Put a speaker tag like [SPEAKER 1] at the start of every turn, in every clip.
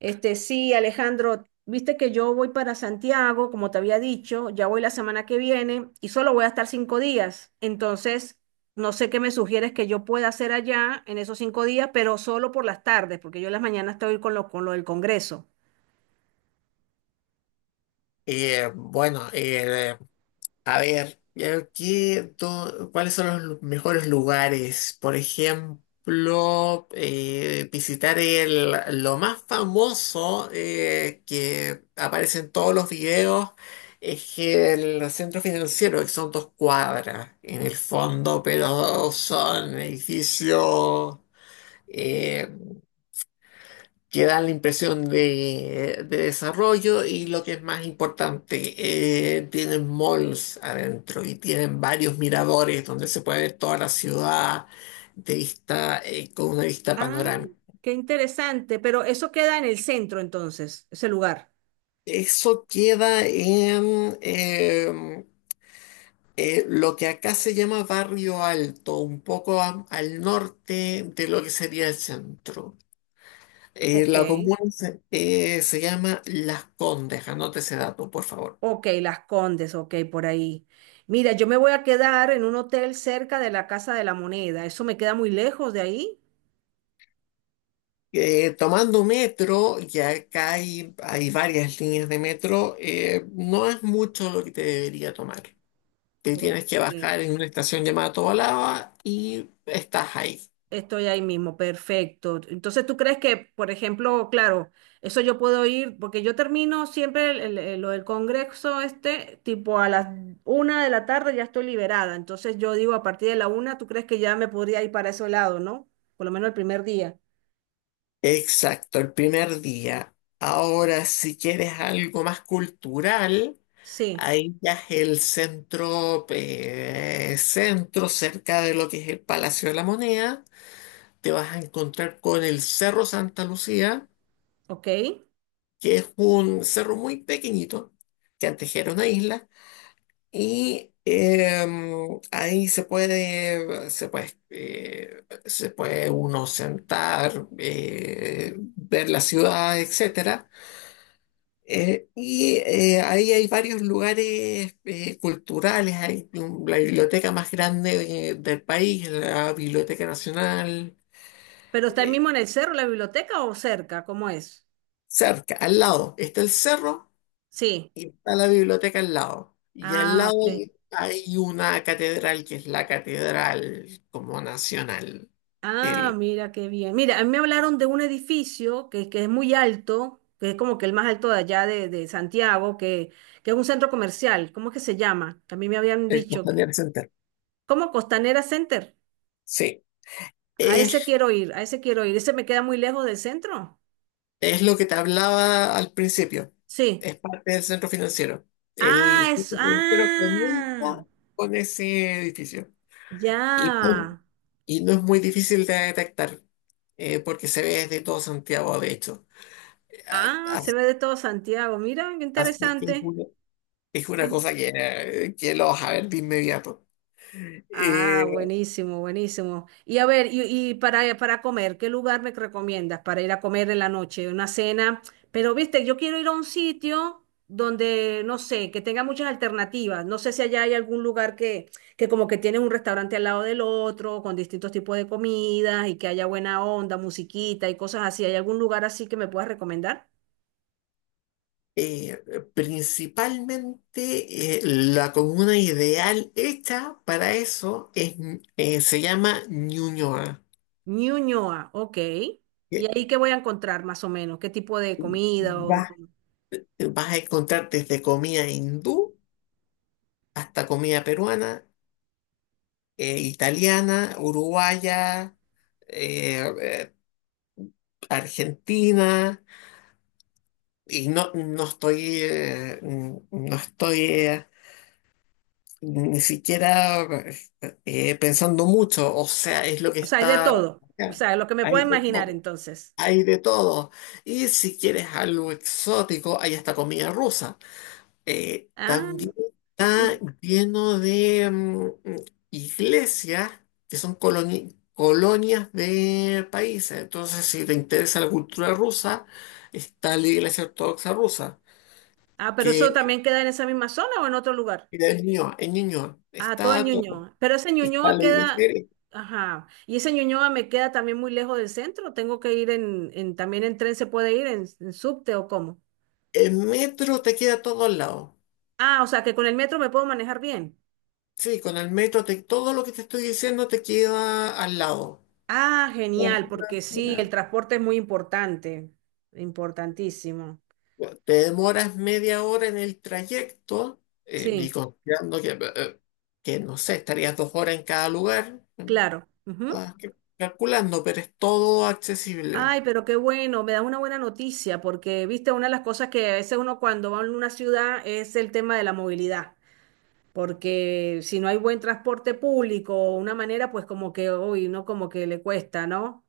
[SPEAKER 1] Sí, Alejandro, viste que yo voy para Santiago, como te había dicho, ya voy la semana que viene y solo voy a estar 5 días. Entonces, no sé qué me sugieres que yo pueda hacer allá en esos 5 días, pero solo por las tardes, porque yo en las mañanas estoy con lo del Congreso.
[SPEAKER 2] Bueno, a ver, ¿qué, cuáles son los mejores lugares? Por ejemplo, visitar el, lo más famoso que aparece en todos los videos es el centro financiero, que son dos cuadras en el fondo, pero son edificios eh, que dan la impresión de desarrollo, y lo que es más importante, tienen malls adentro y tienen varios miradores donde se puede ver toda la ciudad de vista, con una vista
[SPEAKER 1] Ah,
[SPEAKER 2] panorámica.
[SPEAKER 1] qué interesante, pero eso queda en el centro entonces, ese lugar.
[SPEAKER 2] Eso queda en lo que acá se llama Barrio Alto, un poco al norte de lo que sería el centro.
[SPEAKER 1] Ok,
[SPEAKER 2] La comuna se, se llama Las Condes, anótese ese dato, por favor.
[SPEAKER 1] ok, Las Condes, ok, por ahí. Mira, yo me voy a quedar en un hotel cerca de la Casa de la Moneda, eso me queda muy lejos de ahí.
[SPEAKER 2] Tomando metro, y acá hay varias líneas de metro, no es mucho lo que te debería tomar. Te
[SPEAKER 1] Ok.
[SPEAKER 2] tienes que bajar en una estación llamada Tobalaba y estás ahí.
[SPEAKER 1] Estoy ahí mismo, perfecto. Entonces, ¿tú crees que, por ejemplo, claro, eso yo puedo ir, porque yo termino siempre lo del congreso este, tipo a las 1 de la tarde ya estoy liberada. Entonces, yo digo, a partir de la una, ¿tú crees que ya me podría ir para ese lado, no? Por lo menos el primer día.
[SPEAKER 2] Exacto, el primer día. Ahora, si quieres algo más cultural,
[SPEAKER 1] Sí,
[SPEAKER 2] ahí ya es el centro, centro cerca de lo que es el Palacio de la Moneda. Te vas a encontrar con el Cerro Santa Lucía,
[SPEAKER 1] ok.
[SPEAKER 2] que es un cerro muy pequeñito, que antes era una isla, y ahí se puede uno sentar, ver la ciudad, etcétera. Ahí hay varios lugares culturales, hay la biblioteca más grande del país, la Biblioteca Nacional.
[SPEAKER 1] ¿Pero está ahí
[SPEAKER 2] eh,
[SPEAKER 1] mismo en el cerro, la biblioteca o cerca? ¿Cómo es?
[SPEAKER 2] Cerca, al lado, está el cerro.
[SPEAKER 1] Sí.
[SPEAKER 2] Y está la biblioteca al lado. Y al
[SPEAKER 1] Ah,
[SPEAKER 2] lado
[SPEAKER 1] ok.
[SPEAKER 2] hay, hay una catedral que es la catedral como nacional,
[SPEAKER 1] Ah,
[SPEAKER 2] el,
[SPEAKER 1] mira qué bien. Mira, a mí me hablaron de un edificio que es muy alto, que es como que el más alto de allá de Santiago, que es un centro comercial. ¿Cómo es que se llama? Que a mí me habían
[SPEAKER 2] el
[SPEAKER 1] dicho que.
[SPEAKER 2] Costanera Center.
[SPEAKER 1] ¿Cómo? Costanera Center.
[SPEAKER 2] Sí,
[SPEAKER 1] A ese
[SPEAKER 2] es,
[SPEAKER 1] quiero ir, a ese quiero ir. ¿Ese me queda muy lejos del centro?
[SPEAKER 2] es lo que te hablaba al principio.
[SPEAKER 1] Sí.
[SPEAKER 2] Es parte del centro financiero. El
[SPEAKER 1] Ah, es.
[SPEAKER 2] centro financiero
[SPEAKER 1] Ah,
[SPEAKER 2] comienza con ese edificio. Y, pum,
[SPEAKER 1] ya.
[SPEAKER 2] y no es muy difícil de detectar, porque se ve desde todo Santiago, de hecho. A-
[SPEAKER 1] Ah,
[SPEAKER 2] a-
[SPEAKER 1] se ve de todo Santiago. Mira, qué
[SPEAKER 2] Así que es
[SPEAKER 1] interesante.
[SPEAKER 2] una, es una cosa que lo vas a ver de inmediato.
[SPEAKER 1] Ah,
[SPEAKER 2] Eh,
[SPEAKER 1] buenísimo, buenísimo. Y a ver, y para comer, ¿qué lugar me recomiendas para ir a comer en la noche? Una cena. Pero, viste, yo quiero ir a un sitio donde, no sé, que tenga muchas alternativas. No sé si allá hay algún lugar que como que tiene un restaurante al lado del otro, con distintos tipos de comidas y que haya buena onda, musiquita y cosas así. ¿Hay algún lugar así que me puedas recomendar?
[SPEAKER 2] eh, Principalmente, la comuna ideal hecha para eso es, se llama Ñuñoa.
[SPEAKER 1] Ñuñoa, ok. ¿Y
[SPEAKER 2] Eh,
[SPEAKER 1] ahí qué voy a encontrar más o menos? ¿Qué tipo de comida o...?
[SPEAKER 2] Vas, vas a encontrar desde comida hindú hasta comida peruana, italiana, uruguaya, eh, eh, argentina. Y no, no estoy, no estoy, ni siquiera pensando mucho, o sea, es lo que
[SPEAKER 1] O sea, hay de
[SPEAKER 2] está
[SPEAKER 1] todo. O
[SPEAKER 2] acá.
[SPEAKER 1] sea, lo que me
[SPEAKER 2] Hay
[SPEAKER 1] puedo
[SPEAKER 2] de
[SPEAKER 1] imaginar
[SPEAKER 2] todo,
[SPEAKER 1] entonces.
[SPEAKER 2] hay de todo. Y si quieres algo exótico, hay hasta comida rusa.
[SPEAKER 1] Ah,
[SPEAKER 2] También está
[SPEAKER 1] sí.
[SPEAKER 2] lleno de iglesias que son colonias de países. Entonces, si te interesa la cultura rusa, está la iglesia ortodoxa rusa,
[SPEAKER 1] Ah, pero eso
[SPEAKER 2] que
[SPEAKER 1] también queda en esa misma zona o en otro lugar.
[SPEAKER 2] es Ñuñoa, en Ñuñoa.
[SPEAKER 1] Ah, todo en
[SPEAKER 2] Está todo.
[SPEAKER 1] Ñuñoa. Pero ese
[SPEAKER 2] Está
[SPEAKER 1] Ñuñoa
[SPEAKER 2] la
[SPEAKER 1] queda,
[SPEAKER 2] iglesia.
[SPEAKER 1] ajá. Y ese Ñuñoa me queda también muy lejos del centro. Tengo que ir también en tren se puede ir, en subte o cómo.
[SPEAKER 2] El metro te queda todo al lado.
[SPEAKER 1] Ah, o sea, que con el metro me puedo manejar bien.
[SPEAKER 2] Sí, con el metro todo lo que te estoy diciendo te queda al lado.
[SPEAKER 1] Ah,
[SPEAKER 2] Sí.
[SPEAKER 1] genial, porque sí, el transporte es muy importante, importantísimo.
[SPEAKER 2] Te demoras media hora en el trayecto, y
[SPEAKER 1] Sí,
[SPEAKER 2] considerando que, no sé, estarías dos horas en cada lugar,
[SPEAKER 1] claro. Ujú.
[SPEAKER 2] calculando, pero es todo accesible.
[SPEAKER 1] Ay, pero qué bueno, me da una buena noticia, porque viste, una de las cosas que a veces uno cuando va a una ciudad es el tema de la movilidad, porque si no hay buen transporte público o una manera, pues como que, uy, no, como que le cuesta, ¿no?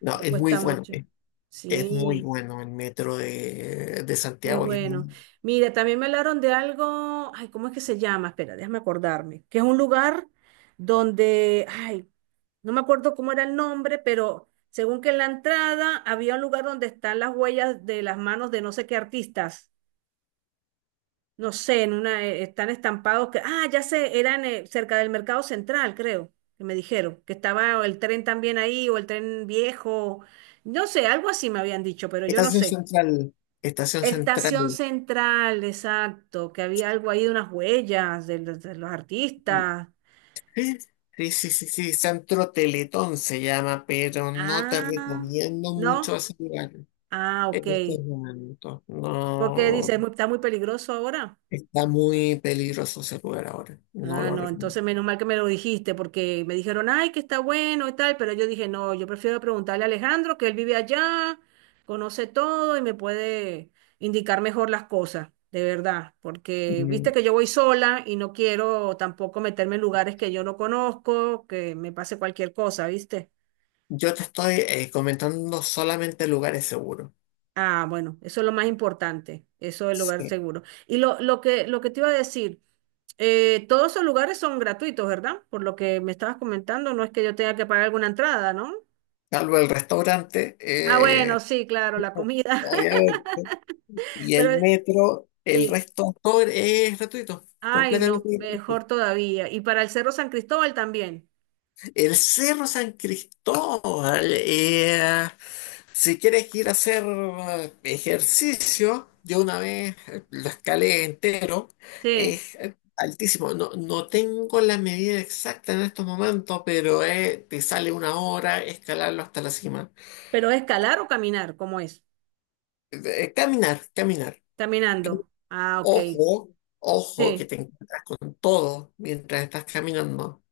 [SPEAKER 2] No,
[SPEAKER 1] Le cuesta mucho.
[SPEAKER 2] es muy
[SPEAKER 1] Sí.
[SPEAKER 2] bueno el metro de
[SPEAKER 1] Qué
[SPEAKER 2] Santiago, que es
[SPEAKER 1] bueno.
[SPEAKER 2] muy...
[SPEAKER 1] Mira, también me hablaron de algo, ay, ¿cómo es que se llama? Espera, déjame acordarme, que es un lugar donde, ay, no me acuerdo cómo era el nombre, pero según que en la entrada había un lugar donde están las huellas de las manos de no sé qué artistas, no sé, en una, están estampados que, ah, ya sé, eran cerca del Mercado Central, creo, que me dijeron, que estaba el tren también ahí o el tren viejo, no sé, algo así me habían dicho, pero yo no
[SPEAKER 2] Estación
[SPEAKER 1] sé.
[SPEAKER 2] Central, Estación
[SPEAKER 1] Estación
[SPEAKER 2] Central.
[SPEAKER 1] Central, exacto, que había algo ahí de unas huellas de los, artistas.
[SPEAKER 2] Sí, sí, sí, sí, sí, Centro Teletón se llama, pero no te
[SPEAKER 1] Ah,
[SPEAKER 2] recomiendo
[SPEAKER 1] ¿no?
[SPEAKER 2] mucho ese lugar
[SPEAKER 1] Ah, ok.
[SPEAKER 2] en estos momentos.
[SPEAKER 1] Porque
[SPEAKER 2] No,
[SPEAKER 1] dice, "Es muy- está muy peligroso ahora."
[SPEAKER 2] está muy peligroso ese lugar ahora, no
[SPEAKER 1] Ah,
[SPEAKER 2] lo
[SPEAKER 1] no,
[SPEAKER 2] recomiendo.
[SPEAKER 1] entonces menos mal que me lo dijiste, porque me dijeron, ay, que está bueno y tal, pero yo dije, no, yo prefiero preguntarle a Alejandro, que él vive allá, conoce todo y me puede indicar mejor las cosas, de verdad, porque viste
[SPEAKER 2] Mm,
[SPEAKER 1] que yo voy sola y no quiero tampoco meterme en lugares que yo no conozco, que me pase cualquier cosa, ¿viste?
[SPEAKER 2] yo te estoy comentando solamente lugares seguros.
[SPEAKER 1] Ah, bueno, eso es lo más importante, eso del lugar
[SPEAKER 2] Sí.
[SPEAKER 1] seguro. Y lo que te iba a decir, todos esos lugares son gratuitos, ¿verdad? Por lo que me estabas comentando, no es que yo tenga que pagar alguna entrada, ¿no?
[SPEAKER 2] Salvo el restaurante,
[SPEAKER 1] Ah, bueno, sí, claro, la comida.
[SPEAKER 2] obviamente, y
[SPEAKER 1] Pero
[SPEAKER 2] el metro, el
[SPEAKER 1] sí,
[SPEAKER 2] resto todo es gratuito,
[SPEAKER 1] ay,
[SPEAKER 2] completamente
[SPEAKER 1] no,
[SPEAKER 2] gratuito.
[SPEAKER 1] mejor todavía. Y para el Cerro San Cristóbal también.
[SPEAKER 2] El Cerro San Cristóbal, si quieres ir a hacer ejercicio, yo una vez lo escalé entero,
[SPEAKER 1] Sí,
[SPEAKER 2] es altísimo. No, no tengo la medida exacta en estos momentos, pero te sale una hora escalarlo hasta la cima.
[SPEAKER 1] pero escalar o caminar, ¿cómo es?
[SPEAKER 2] Caminar, caminar.
[SPEAKER 1] Caminando. Ah, ok.
[SPEAKER 2] Ojo, ojo, que
[SPEAKER 1] Sí,
[SPEAKER 2] te encuentran todo mientras estás caminando.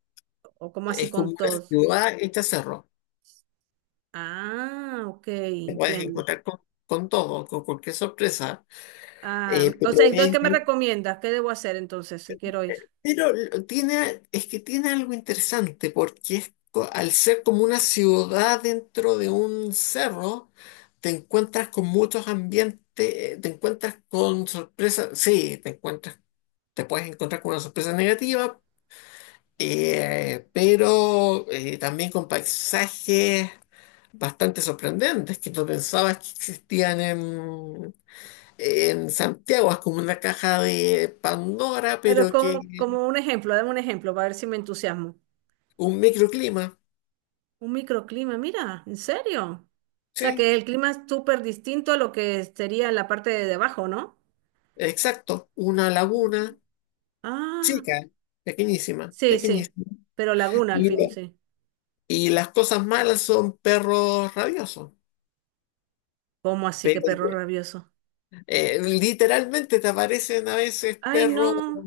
[SPEAKER 1] o como así
[SPEAKER 2] Es como
[SPEAKER 1] con
[SPEAKER 2] una
[SPEAKER 1] todos.
[SPEAKER 2] ciudad hecha cerro.
[SPEAKER 1] Ah, ok,
[SPEAKER 2] Te puedes
[SPEAKER 1] entiendo.
[SPEAKER 2] encontrar con todo, con cualquier sorpresa.
[SPEAKER 1] Ah,
[SPEAKER 2] Eh,
[SPEAKER 1] o
[SPEAKER 2] pero
[SPEAKER 1] sea, entonces, ¿qué
[SPEAKER 2] es,
[SPEAKER 1] me recomiendas? ¿Qué debo hacer entonces si quiero ir?
[SPEAKER 2] Pero tiene, es que tiene algo interesante porque es al ser como una ciudad dentro de un cerro, te encuentras con muchos ambientes, te encuentras con sorpresas, sí, te encuentras, te puedes encontrar con una sorpresa negativa, pero también con paisajes bastante sorprendentes que no pensabas que existían en Santiago. Es como una caja de Pandora,
[SPEAKER 1] Pero
[SPEAKER 2] pero
[SPEAKER 1] como,
[SPEAKER 2] que
[SPEAKER 1] como un ejemplo, dame un ejemplo para ver si me entusiasmo.
[SPEAKER 2] un microclima.
[SPEAKER 1] Un microclima, mira, ¿en serio? O sea,
[SPEAKER 2] Sí,
[SPEAKER 1] que el clima es súper distinto a lo que sería en la parte de debajo, ¿no?
[SPEAKER 2] exacto. Una laguna
[SPEAKER 1] Ah,
[SPEAKER 2] chica, pequeñísima,
[SPEAKER 1] sí, sí,
[SPEAKER 2] pequeñísima.
[SPEAKER 1] pero laguna al
[SPEAKER 2] Y,
[SPEAKER 1] fin, sí.
[SPEAKER 2] y las cosas malas son perros rabiosos.
[SPEAKER 1] ¿Cómo así que
[SPEAKER 2] Pero
[SPEAKER 1] perro rabioso?
[SPEAKER 2] literalmente te aparecen a veces
[SPEAKER 1] Ay,
[SPEAKER 2] perros
[SPEAKER 1] no,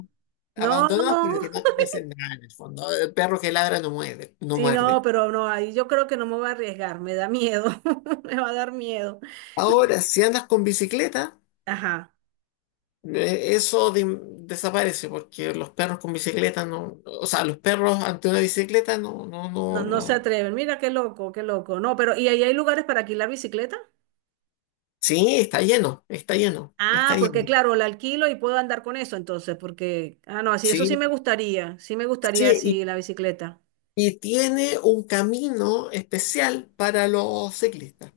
[SPEAKER 1] no,
[SPEAKER 2] abandonados, pero
[SPEAKER 1] no.
[SPEAKER 2] que no, no hacen nada en el fondo. El perro que ladra no muerde, no
[SPEAKER 1] Sí, no,
[SPEAKER 2] muerde.
[SPEAKER 1] pero no, ahí yo creo que no me voy a arriesgar, me da miedo, me va a dar miedo. Y-
[SPEAKER 2] Ahora, si andas con bicicleta,
[SPEAKER 1] Ajá.
[SPEAKER 2] eh, eso de- desaparece, porque los perros con bicicleta no, o sea, los perros ante una bicicleta no, no,
[SPEAKER 1] No,
[SPEAKER 2] no,
[SPEAKER 1] no se
[SPEAKER 2] no.
[SPEAKER 1] atreven. Mira qué loco, qué loco. No, pero ¿y ahí hay lugares para alquilar bicicleta?
[SPEAKER 2] Sí, está lleno, está lleno,
[SPEAKER 1] Ah,
[SPEAKER 2] está
[SPEAKER 1] porque
[SPEAKER 2] lleno.
[SPEAKER 1] claro, la alquilo y puedo andar con eso entonces, porque, ah, no, así, eso
[SPEAKER 2] Sí,
[SPEAKER 1] sí me gustaría
[SPEAKER 2] sí,
[SPEAKER 1] así la bicicleta.
[SPEAKER 2] y tiene un camino especial para los ciclistas.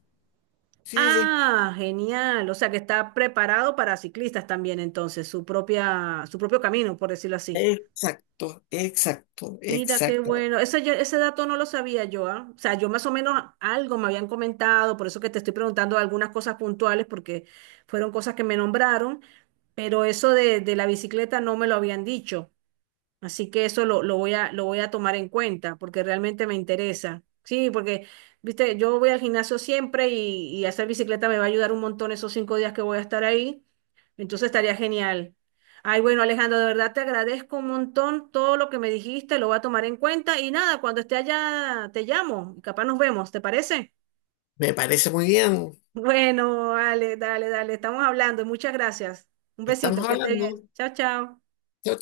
[SPEAKER 2] Sí, sí, sí.
[SPEAKER 1] Ah, genial. O sea que está preparado para ciclistas también entonces, su propia, su propio camino, por decirlo así.
[SPEAKER 2] Exacto, exacto,
[SPEAKER 1] Mira, qué
[SPEAKER 2] exacto.
[SPEAKER 1] bueno. Ese, ese dato no lo sabía yo, ¿ah? O sea, yo más o menos algo me habían comentado, por eso que te estoy preguntando algunas cosas puntuales, porque fueron cosas que me nombraron, pero eso de la bicicleta no me lo habían dicho. Así que eso lo voy a tomar en cuenta porque realmente me interesa. Sí, porque, viste, yo voy al gimnasio siempre y hacer bicicleta me va a ayudar un montón esos 5 días que voy a estar ahí. Entonces estaría genial. Ay, bueno, Alejandro, de verdad te agradezco un montón todo lo que me dijiste, lo voy a tomar en cuenta y nada, cuando esté allá te llamo y capaz nos vemos, ¿te parece?
[SPEAKER 2] Me parece muy bien.
[SPEAKER 1] Bueno, dale, dale, dale, estamos hablando. Muchas gracias. Un
[SPEAKER 2] Estamos
[SPEAKER 1] besito, que esté bien.
[SPEAKER 2] hablando.
[SPEAKER 1] Chao, chao.
[SPEAKER 2] Chao,